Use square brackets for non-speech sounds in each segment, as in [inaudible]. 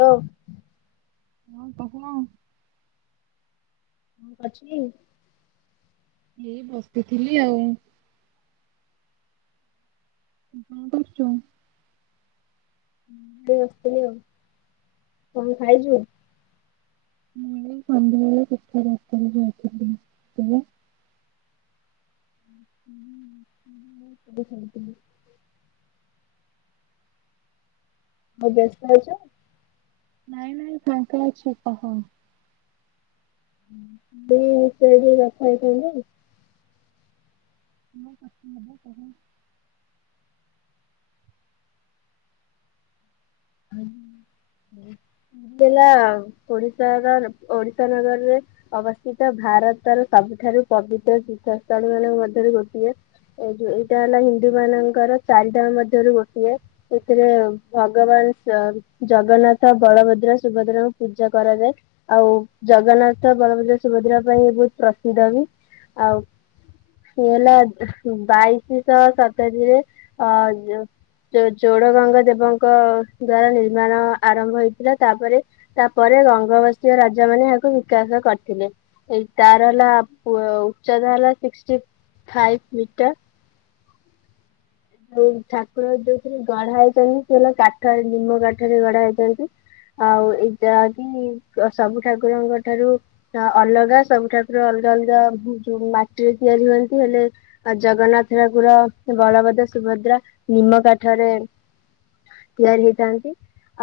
Hello ହଁ କହ [unintelligible] ଏଇ ବସିଥିଲି ଆଉ କଣ କରୁଛୁ? ଏଇ ବସିଥିଲି ଆଉ କଣ ଖାଇଛୁ? [unintelligible] [unintelligible] ହଉ ବ୍ୟସ୍ତ ଆଇଛ ନାଇଁ ନାଇଁ ଫାଙ୍କା ଅଛି କହ [unintelligible] ମୁ କଥା ହବା ପରେ [unintelligible] ହେଲା ଆଉ ଓଡ଼ିଶାର, ଓଡ଼ିଶା ନଗରୀରେ ଅବସ୍ଥିତ ଭାରତର ସବୁଠୁ ଏଠାରୁ ପବିତ୍ର ତୀର୍ଥସ୍ଥଳ ମାନ ମଧ୍ୟରେ ଗୋଟିଏ ଏ ଯ ଏଇଟା ହେଲା ହିନ୍ଦୁ ମାନଙ୍କର ଚାରିଟା ମଧ୍ୟରୁ ଗୋଟିଏ ଏଥିରେ ଭଗବାନ ଚାରି, ଜଗନ୍ନାଥ, ବଳଭଦ୍ର, ସୁଭଦ୍ରାଙ୍କୁ ପୂଜା କରାଯାଏ । ଆଉ ଜଗନ୍ନାଥ [unintelligible] ସେ ହେଲା ବାଇଶିଶହ ସତରିୀରେ ଅ ଚୋଡଗଙ୍ଗ ଦେବଙ୍କ ଦ୍ଵାରା ନିର୍ମାଣ ଆରମ୍ଭ ହେଇଥିଲା ତାପରେ ତାପରେ ଗଙ୍ଗବାସ ରାଜା ମାନେ ଏହାକୁ ବିକାଶ କରିଥିଲେ ଏ ତାର ହେଲା ଉଚ୍ଚତା ହେଲା ସିଷ୍ଟି ହାଇ ମିଟା ଯଉ ଠାକୁର ଯୋଉଥୀରେ ଗଢ଼ା ହେଇଚନ୍ତି, ସେ ହେଲା କାଠରେ ନିମ କାଠରେ ଗଢ଼ା ହୋଇଛନ୍ତି । ଆଉ ଏ ଯାହା କିି ସବୁ ଠାକୁରଙ୍କ ଠାରୁ ଅଲଗା ସବୁ ଠାକୁର ଅଲା ଅଲଗା ଯୋଉ ମାଟିରେ ତିଆରି ହୁଅନ୍ତି । ହେଲେ ଜଗନ୍ନାଥ ଠାକୁର ବଳଭଦ୍ର, ସୁ ସୁଭଦ୍ରା ନିମ କାଠରେ ତିଆରି ହେଇଥାନ୍ତି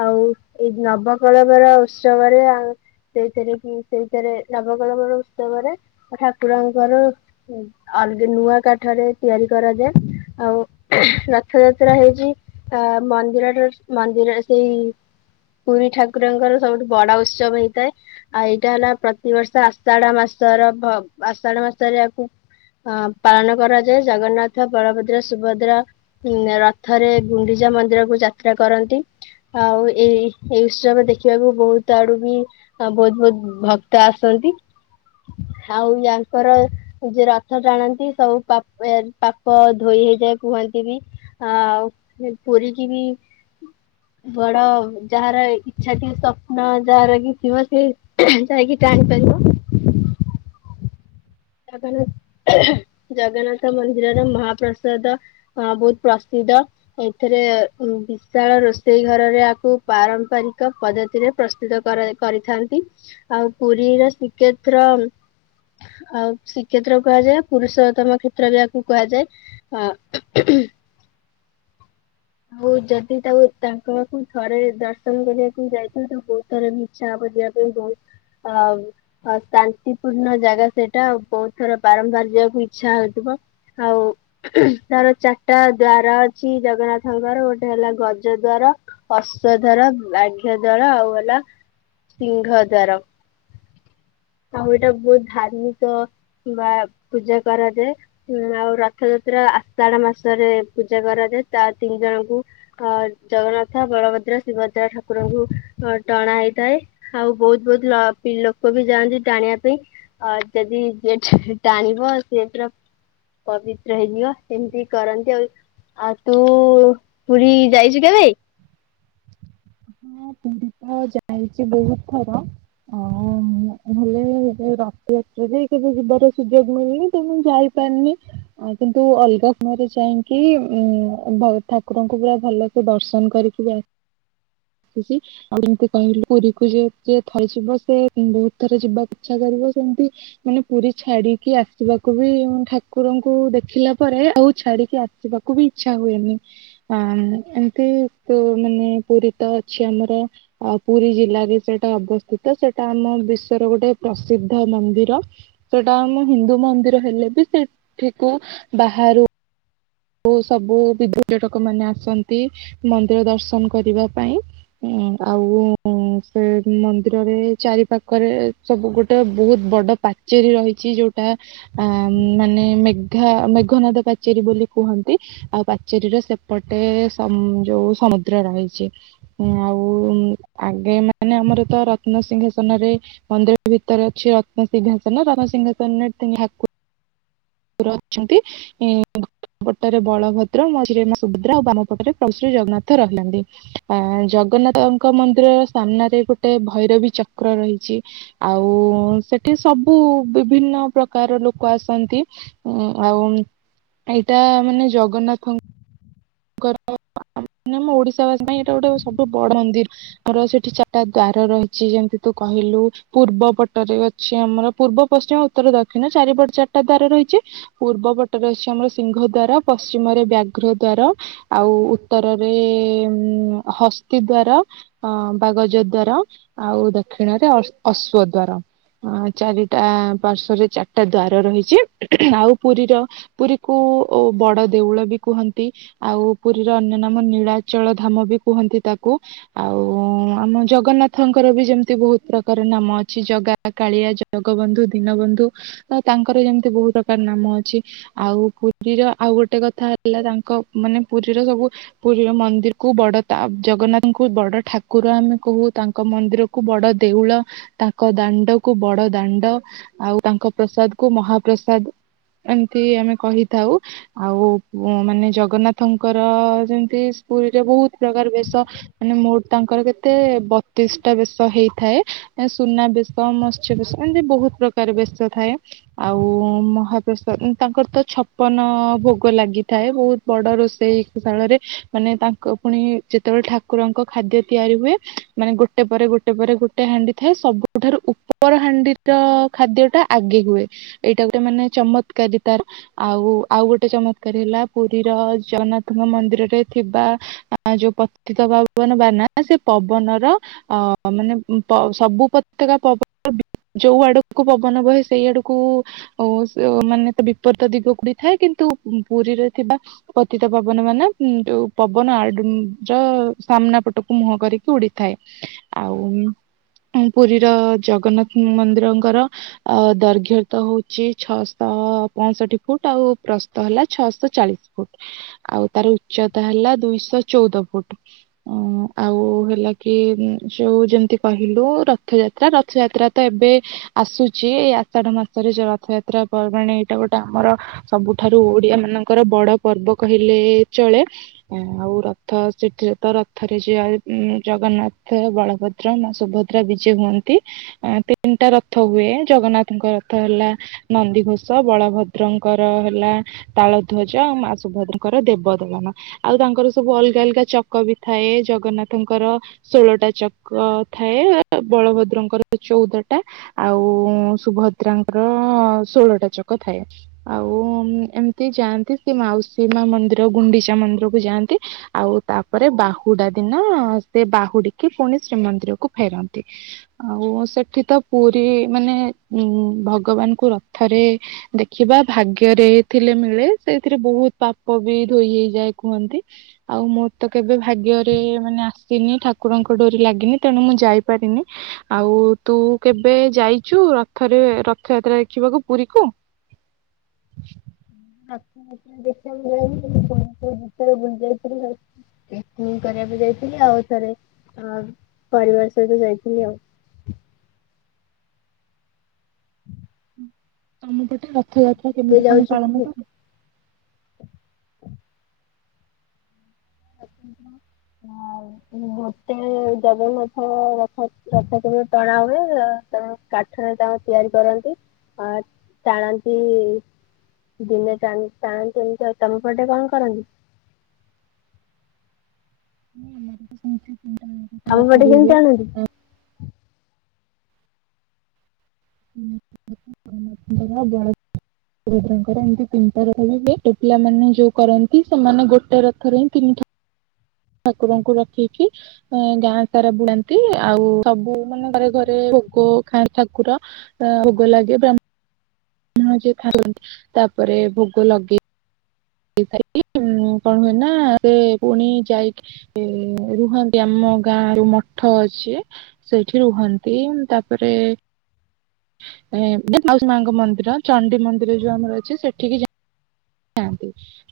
ଆଉ ଏଇ ନବକଳବର ଉତ୍ସବରେ ଆ ସେଇଥିରେ କି ସେଇଥିରେ ନବକଳବର ଉତ୍ସବରେ ଠାକୁରଙ୍କର ଅଲଗ ନୂଆ କାଠରେ ତିଆରି କରାଯାଏ ଆଉ ରଥଯାତ୍ରା ହେଇଛି ଅ ମନ୍ଦିର ର ମନ୍ଦିର ସେଇ ପୁରୀ ଠାକୁରଙ୍କର ସବୁଠୁ ବଡ ଉତ୍ସବ ହେଇଥାଏ ଆଉ ଏଇଟା ହେଲା ପ୍ରତିବର୍ଷ ଆଷାଢ ମାସ ସର ଭବ୍ ଆଷାଢ଼ ମାସରେ ଆକୁ ଅଁ ପାଳନ କରାଯାଏ ଜଗନ୍ନାଥ ବଳଭଦ୍ର ସୁଭ ର-ରଥରେ ଗୁଣ୍ଡିଚା ମନ୍ଦିରକୁ ଯାତ୍ରା କରନ୍ତି । ଆଉ ଏଇ -ଏଇ ଉତ୍ସବ ଦେଖିବାକୁ ବୋହୁତ୍ ଆଡୁବି ବୋହୁତ୍ ବୋହୁତ୍ ଭକ୍ତ ଆସୁ ଯି ଆଉ ୟାଙ୍କର ଯେ ରଥ ଟାଣନ୍ତି । ସବୁ ପାପ ପାପ ଧୋଇ କୁହନ୍ତି ବି ଆଉ ପୁରୀ କି ବି ବଡ଼ ଯାହାର ଇ୍ଛା ଥିବ ସ୍ୱପ୍ନ ଯାହାର କି ଥିବ ସେ ଯାଇକି ଟାଣି ପାରିବ। ଜଗନ୍ନାଥ ଜଗନ୍ନାଥ ମନ୍ଦିରର ମହାପ୍ରସାଦ ବହୁତ ପ୍ରସି ଦ୍ଧ ଏଥିରେ ବିଶାଳ ରୋଷେଇ ଘରରେ ଆକୁ ପାରମ୍ପରିକ ପଦ୍ଧତିରେ ପ୍ରସ୍ତୁତ କରାଇ -କରିଥାନ୍ତି। ଆଉ ପୁରୀରେ ଶ୍ରୀକ୍ଷେତ୍ର ଆଉ ଶ୍ରୀକ୍ଷେତ୍ର କୁହାଯାଏ ପୁରୁଷୋତ୍ତମ କ୍ଷେତ୍ର ବି ୟାକୁ କୁହାଯାଏ। ଆଉ ଯଦି ତାକୁ -ତାଙ୍କ ପାଖକୁ ଥରେ ଦର୍ଶନ କରିବାକୁ ଯାଇଥାଆନ୍ତ ବୋହୁତ୍ ଥର ବି ଇଛା ହବ ଯି ଯିବା ପାଇଁ ବହୁତ ଅ ଶାନ୍ତିପୂର୍ଣ୍ଣ ଜାଗା ସେଇଟା ବୋଉ ଥର ବାରମ୍ବାର ଯିବାକୁ ଇଛା ହଉଥିବ ଆଉ ତାର ଚାରିଟା ଦ୍ଵାର। ଜଗନ୍ନାଥଙ୍କର ଗୋଟେ ହେଲା ଗଜ ଦ୍ୱାରା, ଅଶ୍ଵ ଦ୍ୱାର ବ୍ରାଘ୍ୟ ଦ୍ୱାର ଆଉ ହେଲା । ସିଂହ ଦ୍ୱାର ଆଉ ଏଇଟା ବହୁତ ଧାର୍ମିକ । ବା ପୂଜା କରାଯାଏ ଆଉ ରଥଯାତ୍ରା ଆଷାଢ ମାସରେ ପୂଜା କରା । ତା ତିନି ଜଣଙ୍କୁ ଅ ଜଗନ୍ନାଥ, ବଳଭଦ୍ର, ସୁଭଦ୍ରା ଠାକୁରଙ୍କୁ ଟଣା ହେଇଥାଏ ଆଉ ବହୁତ ବହୁତ ଲୋକବି ଯାଆନ୍ତି ଟାଣିବା ପାଇଁ ଆ ଯଦି ସେ ଟାଣିବ ସିଏ ପୁରା ପବିତ୍ର ହେଇଯିବ ସେମିତି କରନ୍ତି ଆଉ। ଆଉ ତୁ ପୁରୀ ଯାଇଛୁ କେବେ? ହଁ ପୁରୀ ତ ଯାଇଛି ବହୁତ ଥର। ଓ ଭଲେ ରଥଯାତ୍ରା ଯାଇ କେବେ ଯିବାର ସୁଯୋଗ ମିଳନି ତ ମୁଁ ଯାଇ--। ପାରିନି କିନ୍ତୁ ଅଲଗା ସମୟରେ ଯାଇକି ଉଁ ବଡ଼ ଠାକୁରଙ୍କୁ ପୁରା ଭଲ--। ସେ ଦର୍ଶନ କରିକି ଯାଅ। ଆଉ ଏମିତି କହିଲୁ ପୁରୀ କୁ ଯିଏ ଥରେଯିବ ସେ ବହୁତ ଥର ଯିବାକୁ ଇଚ୍ଛା କରିବ। ସେମତି ମାନେ ପୁରୀ ଛାଡିକି ଆସିବାକୁ ବି ଠାକୁରଙ୍କୁ ଦେଖିଲା ପରେ ଆଉ ଛା--। କି ଆସିବାକୁ ବି ଇଚ୍ଛା ହୁଏନି ଆଁ ଏମ୍ତି ତ ମାନେ। ପୁରୀ ତ ଅଛି ଆମର ଆଉ ପୁରୀ ଜିଲ୍ଲାବି ସେଇଟା ଅବସ୍ଥିତ ସେଟା ଆମ ବିଶ୍ୱର ଗୋଟେ ପ୍ରସିଦ୍ଧ ମନ୍ଦିର ସେଟା ଆମ ହିନ୍ଦୁ ମନ୍ଦିର ହେଲେ ବି ସେଠିକୁ ବାହା ଆରୁ ଆଉ ସବୁ ବିବିଧ ପର୍ଯ୍ୟଟକ ମାନେ ଆସନ୍ତି ମନ୍ଦିର ଦର୍ଶନ କରିବା ପାଇଁ। ଉଁ ଆଉ ସେ ମନ୍ଦିରରେ ଚାରିପାଖରେ ସବୁ ଗୋଟେ ବହୁତ। ବଡ ପାଚେରୀ ରହିଛି ଯୋଉଟା ଆ ମାନେ ମେଘା ମେଘନାଦ ପାଚେରୀ ବୋଲି। କୁହନ୍ତି ଆଉ ପାଚେରୀର ସେପଟେ ସ ଯୋଉ ସମୁଦ୍ର ରହିଛି ଅଁ ଆଉ ଆଗେ ମାନେ ଆମର ତ ରତ୍ନସିିଂଘାସନରେ ମନ୍ଦିର ଭିତରେ ଅଛି ରତ୍ନସିଂ--। ସିଂଘାସନ ରାରସିଂଘାସନରେ ତିନିହାକୁ--। ର ଅଛନ୍ତି ଇଁ। ଗୋଟେରେ ବଳଭଦ୍ର, ମଝିରେ ମା ସୁଭଦ୍ରା ଆଉ ବାମ ପଟରେ ପଭୁଶ୍ରୀ ଜଗନ୍ନାଥ ରହିିଲନ୍ଦି ଆ--। ଜଗନ୍ନାଥଙ୍କ ମନ୍ଦିରର ସାମ୍ନାରେ ଗୋଟେ ଭୈରବୀ ଚକ୍ର ରହିଛି ଆଉ ସେଠି। ସବୁ ବିଭିନ୍ନ ପ୍ରକାର ଲୋକ ଆସନ୍ତି। ଆଉ ଏଇଟା ମାନେ ଜଗନ୍ନାଥଙ୍କ। [inaudible] ମାନେ ମୋ ଓଡିଶା ବାସୀ ପାଇଁ ଏଇଟା ଗୋଟେ ସବଠୁ ବଡ ମନ୍ଦିର ର ସେଠି ଚାରିଟା ଦ୍ଵାର ରହିଛି ଯେମିତି ତୁ--। କହିଲୁ ପୂର୍ବ ପଟରେ ଅଛି ଆମର ପୂର୍ବ, ପଶ୍ଚିମ, ଉତ୍ତର, ଦକ୍ଷିଣ ଚାରିପଟେ ଚାରିଟା ଦ୍ୱାର ରହିଛି। ପୂର୍ବ ପଟରେ ଅଛି ସିଂଘ ଦ୍ୱାର ପଶ୍ଚିମାରେ ବ୍ୟାଘ୍ର ଦ୍ୱାର। ଆଉ ଉତ୍ତରରେ ହସ୍ତି ଦ୍ୱାର ଅ ବାଗଜ ଦ୍ୱାର। ଆଉ ଦକ୍ଷିଣରେ ଅଶ୍ଵ ଦ୍ୱାର। ଅ ଚାରିଟା ପାର୍ଶ୍ଵରେ ଚାରିଟା ଦ୍ଵାର ରହିଛି ଆଉ ପୁରୀର ପୁରୀକୁ। କୁ ବଡ ଦେଉଳ ବି କୁହନ୍ତି। ଆଉ ପୁରୀର ଅନ୍ୟ ନାମ ନୀଳାଚଳ ଧାମ ବି କୁହନ୍ତି ତାକୁ ଆଉ ଆମ ଜଗନ୍ନା--। ଜଗନ୍ନାଥଙ୍କର ବି ଯେମତି ବହୁତ ପ୍ରକାର ନାମ ଅଛି ଜଗା, କାଳିଆ, ଜଗବନ୍ଧୁ, ଦୀନବନ୍ଧୁ। ତାଙ୍କର ଯେମିତି ବହୁ ପ୍ରକାର ନାମ ଅଛି ଆଉ ପୁରୀର ଆଉ ଗୋଟେ କଥା ହେଲା ତାଙ୍କ। ମାନେ ପୁରୀର ସବୁ ପୁରୀର ମନ୍ଦିର କୁ ବଡ ତା ଜଗନ୍ନାଥଙ୍କୁ ବଡ ଠାକୁର ଆମେ କହୁ। ତାଙ୍କ ମନ୍ଦିର କୁ ବଡ ଦେଉଳ, ତାଙ୍କ ଦାଣ୍ଡ କୁ ବଡ ଦାଣ୍ଡ, ଆଉ ତାଙ୍କ ପ୍ର- ସାଦ କୁ ମହାପ୍ରସାଦ ଏମିତି ଆମେ କହିଥାଉ ଆଉ ମାନେ ଜ--। ଜଗନ୍ନାଥଙ୍କର ଯେମତି ପୁରୀରେ ବୋହୁତ ପ୍ରକାର ବେଶ ମାନେ ମୋଟ ତାଙ୍କର କେତେ ବତିଶିଟା ବେଶ ହେଇଥାଏ ସୁନା ବେଶ, ମତ୍ସ୍ୟ ବେଶ, ଏମିତି ବେହୁତ ପ୍ରକାର ବେଶ ଥାଏ। ଆଉ ମହାପ୍ରସାଦ ତାଙ୍କର ତ ଛପନ ଭୋଗ ଲାଗିଥାଏ ବହୁତ। ବଡ ରୋଷେଇ ଶାଳରେ ମାନେ ତାଙ୍କ ଫୁଣି ଯେତେବେଳେ ଠାକୁରଙ୍କ ଖାଦ୍ୟ ତିଆରି ହୁଏ। ମାନେ ଗୋଟେ ପରେ ଗୋଟେ ପରେ ଗୋଟେ ହାଣ୍ଡି ଥାଏ ସବୁଠାରୁ ଉପର ହାଣ୍ଡିର ଖାଦ୍ୟ ଟା ଆଗେ ହୁଏ ଏଇଟା ଗୋଟେ ମାନେ ଚମତ୍କାରୀ ତା ଆଉ ଆଉ ଗୋଟେ ଚମକାରୀ ହେଲା ପୁ ରୀ ମନ୍ଦିର ଜଗନ୍ନାଥଙ୍କ ମନ୍ଦିରରେ ଥିବା ଯୋଉ ପତିିତ ପାବନ ବାନା ସେ ପବନ ପବନର ଅ ମାନେ ପ ସବୁ ପତକା ପବନର [inaudible] ବି ଯୋଉ ଆଡକୁ ପବନ ବହେ ସେଇ ଆଡକୁ ମାନେ ତ ବିପରତ ଦିଗ କୁ ଥାଏ କି ନ୍ତୁ ପୁରୀରେ ଥିବା ପତିିତ ପାବନ ବାନା ଯୋଉ ପବନ ଆଡୁ ଯ ସାମ୍ନା ପଟକୁ ମୁହଁ କରି ଉଡିଥାଏ ଆଉ ପୁରୀର ଜଗନ୍ନାଥ ମନ୍ଦିରଙ୍କର ଅ ଦୈର୍ଘତ ହୋଉଚି ଛଅ ସହ ଅ ପଅଂଷଠି ଫୁଟ ଆଉ ପ୍ରସ୍ତ ହେଲା ଛଅଶ ଚାଳିଶ ଫୁଟ ଆଉ ତାର ଉଚ୍ଚତା ହେଲା ଦୁଇଶହ ଚଉଦ ଫୁଟ ଆଉ ଉ ହେଲା କି ଯୋଉ ଯେମିତି କହିଲୁ ରଥଯାତ୍ରା ରଥଯାତ୍ରା ତ ଏବେ ଆସୁ ସିଏ ଆଷାଢ ମାସରେ ଯୋଉ ରଥଯାତ୍ରା ପର୍ବାଣି ଏଇଟା ଗୋଟେ ଆମର ସବୁଠାରୁ ଓଡିଆ ମାନ ତାଙ୍କର ବଡ ପର୍ବ କହିଲେ ଚଳେ ଆଉ ରଥ ସେଥିରେ ତ ରଥରେ ଯାଏ। ଉଁ ଜଗନ୍ନାଥ ବଳଭଦ୍ର ମା ସୁଭଦ୍ରା ବିଜେ ହୁଅନ୍ତି ଆଂ ତିନିଟା ରଥ ହୁଏ। ଜଗନ୍ନାଥଙ୍କ ରଥ ହେଲା ନନ୍ଦି ଘୋଷ ବଳଭଦ୍ରଙ୍କର ହେଲା ତାଳ ଧ୍ୱଜ ମା ସୁଭଦ୍ରଙ୍କର ଦେବଦଳନ ଆଉ ତାଙ୍କର ସବୁ ଅଲଗା ଅଲଗା ଚକ ବି ଥାଏ ଜଗନ୍ନା ଥଙ୍କର ଷୋଳଟା ଚକ ଥାଏ ବଳଭଦ୍ରଙ୍କର ଚଉଦଟା ଆଉ ଉଁ ସୁଭଦ୍ରାଙ୍କର ଷୋଳଟା ଚକ ଥାଏ ଆଉ ଏମିତି ଯାଆ ସେ ମାଉସୀ ମା ମନ୍ଦିର ଗୁଣ୍ଡିଚା ମନ୍ଦିରକୁ ଯାଆନ୍ତି ଆଉ ତାପରେ ବାହୁଡା ଦିନ ସେ ବାହୁଡି କି ପୁଣି ଶ୍ରୀମନ୍ଦିର କୁ ଫେରନ୍ତି ଆଉ ସେଠି ତ ପୁରୀ ମାନେ ଉଁ ଭଗବାନଙ୍କୁ ରଥରେ ଦେଖିବା ଭାଗ୍ୟରେ ଥିଲେ ମିଳେ। ସେଇଥିରେ ବୋହୁତ ପାପ ବି ଧୋଇ ହେଇଯାଏ କୁହନ୍ତି ଆଉ ମୋରତ କେବେ ଭାଗ୍ୟରେ ମାନେ ଆସିନି ଠାକୁରଙ୍କ ଡୋରି ଲାଗିନି ତେଣୁ ମୁଁ ଯାଇପାରିନି ଆଉ ତୁ କେବେ ଯାଇ ଚୁ ରଥରେ ରଥଯାତ୍ରା ଦେଖିବାକୁ ପୁରୀକୁ? ରଥଯାତ୍ରା ଦେଖିବାକୁ [inaudible] ଭିତରେ ବୁଲି ଯାଇଥିଲି। ପିକନିକ୍ କରିବାକୁ ଯାଇଥିଲି ଆଉ ଥରେ ପରିବାର ସହିତ ଯାଇଥିଲି ଆଉ। ତମ ପଟେ ରଥଯାତ୍ରା ଏବେ କେମିତି କଣ ଯାଉଛୁ ପୁରୀ ପାଳନ କର? [inaudible] ଜଗନ୍ନାଥ ରଥ ରଥ କେବେ ଟଣା ହୁଏ ତା କାଠରେ ତାଙ୍କୁ ତିଆରି କରନ୍ତି। ଆ ଟାଣନ୍ତି। ଦିନେ ଟାଣ ଟାଣନ୍ତିନି ତ ତମ ପଟେ କଣ କରନ୍ତି? ହଁ ଆମର ବୀ ସେମତି। ଆମ ପଟେ କେମିତି ଟାଣନ୍ତି? [unintelligible] ରୁଦ୍ରଙ୍କର ଏମିତି ତିନିଟା ରଥ ବି ହୁଏ ଛୋଟୋ ପିଲାମାନେେ ଯୋଉ କରନ୍ତି ସେମାନେ ଗୋଟେ ରଥରେ ହିଁ ତିନି ଠା କୁରଙ୍କୁ ରଖିକି ଗାଁ ସାରା ବୁଳାନ୍ତି ଆଉ ସବୁ ମାନେ ଘରେ ଘରେ ଭୋଗ ଖାନ୍ତି ଠାକୁର ଆଂ ଭୋଗ ଲାଗେ ବ୍ରା ହ୍ମଣ ଯେ ଖଆନ୍ତି ତାପରେ ଭୋଗ ଲଗେଇ [inaudible] ସାରି କଣ ହୁଏ ନା ସେ ପୁଣି ଯାଇ ରୁହନ୍ତି ଆମ ଗାଁ ରୁ ମଠ ସିଏ ସେଇଠି ରୁହନ୍ତି ତାପରେ ଏ ମାଉସୀ ମାଙ୍କ ମନ୍ଦିର ଚଣ୍ଡି ମନ୍ଦିର ଯୋଉ ଆମର ଅଛି ସେଠିକି ଯା ଯାଆନ୍ତି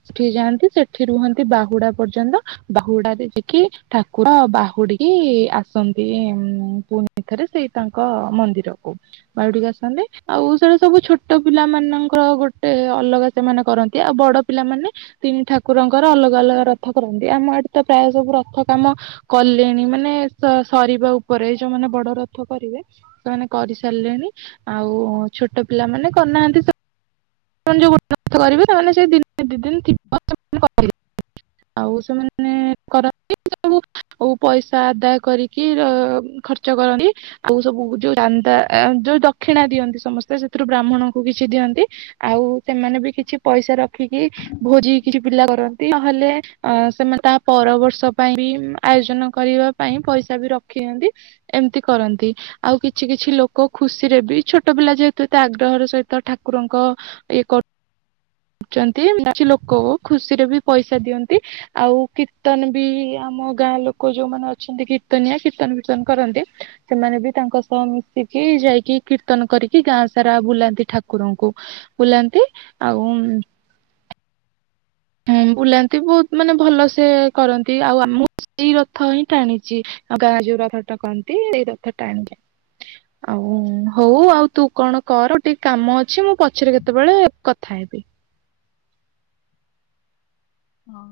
ସେଠି ଯାଆନ୍ତି ସେଠି ରୁହନ୍ତି ବାହୁଡା ପର୍ଯ୍ୟନ୍ତ ବାହୁଡା ରେ ଯାଇକି ଠାକୁର ବାହୁଡିକି ଆସନ୍ତି ଉ ପୁଣିଥରେ ସେଇ ତାଙ୍କ ମନ୍ଦିରକୁ। ବାୟଡିକୁ ଆସନ୍ତି ଆଉ ସେଟା ସବୁ ଛୋଟ ପିଲା ମାନଙ୍କର ଗୋଟେ ଅଲଗା ସେମାନେ କରନ୍ତି। ଆଉ ବଡ ପିଲାମାନୋନେ ତିନି ଠାକୁରଙ୍କର ଅଲଗା ଅଲଗା ରଥ କରନ୍ତି ଆମ ଏଠି ତ ପ୍ରାୟ ସବୁ ରଥ କାମ। କଲେଣି ମାନେ ସରିବା ଉପରେ ଯୋଉମାନେ ବଡ଼ ରଥ କରିବେ ସେମାନେ କରିସାରି। ଲେନି ଆଉ ଛୋଟ ପିଲା ମାନେ କରିନାହାନ୍ତି ଯଉ ଗୋଟେ କରିବେ ସେମାନେ ସେ ଦିନେ ଦି ଦିନ ଥିବ ସେମାନେ କରିବେ କଥା କହି ନାହାନ୍ତି। ଆଉ ସେମାନେ କରନ୍ତି ସବୁ ଆଉ ପଇସା ଆଦାୟ କରିକି ଖର୍ଚ୍ଚ। କରନ୍ତି ଆଉ ସବୁ ଯୋଉ ଚାନ୍ଦା ଯୋଉ ଦକ୍ଷିଣା ଦିଅନ୍ତି ସମସ୍ତେ ସେଥିରୁ ବ୍ରାହ୍ମଣଙ୍କୁ ଛନ୍ତି। ଆଉ ସେମାନେ ବି କିଛି ପଇସା ରଖିକି ଭୋଜି କିଛି ପିଲା କରନ୍ତି। ତା ପର ବର୍ଷ ପାଇଁ ବି ଆୟୋଜନ କରିବା ପାଇଁ ପଇସା ବି ରଖିିଅନ୍ତି ଏମିତି କରନ୍ତି। ଆଉ କିଛି କିଛି ଲୋକ ଖୁସି ରେ ବି ଛୋଟ ପିଲା ଯେହେତୁ ଏତେ ଆଗ୍ରହର ସହିତ ଠାକୁରଙ୍କ ଇଏ କରୁ [inaudible] ଲୋକ ଖୁସିରେ ବି ପଇସା ଦିଅନ୍ତି ଆଉ କୀର୍ତ୍ତନ ବି ଆମ ଗାଁ ଲୋକ ଯୋଉମାନେ ଅଛନ୍ତି କୀର୍ତ୍ତନଆ କୀର୍ତ୍ତନ ବୀର୍ତ୍ତନ କରନ୍ତି ସେମାନେ ବି ତାଙ୍କ ସହ ମିଶିକି ଯା ଯାଇକି କୀର୍ତ୍ତନ କରିକି ଗାଁ ସାରା ବୁଲାନ୍ତି ଠାକୁରଙ୍କୁ। ବୁଲାନ୍ତି ଆଉ ଉଁ ହୁଁ ବୁଲାନ୍ତି ବହୁତ ମାନେ ଭଲସେ କରନ୍ତି ଆଉ ଆମ। ସେଇ ରଥ ହିଁ ଟାଣିଛି ଗାଁ ଯୋଉ ରଥ ଟାକନ୍ତି ଏଇ ରଥ ଟାଣିଛି ଆଉ ହଉ ଆଉ ତୁ କଣ କର ଟିକେ କାମ ଅଛି ମୁଁ ପଛରେ କେତେବେଳେ କଥା ହେବି। ଶବ୍ଦ। ହଁ।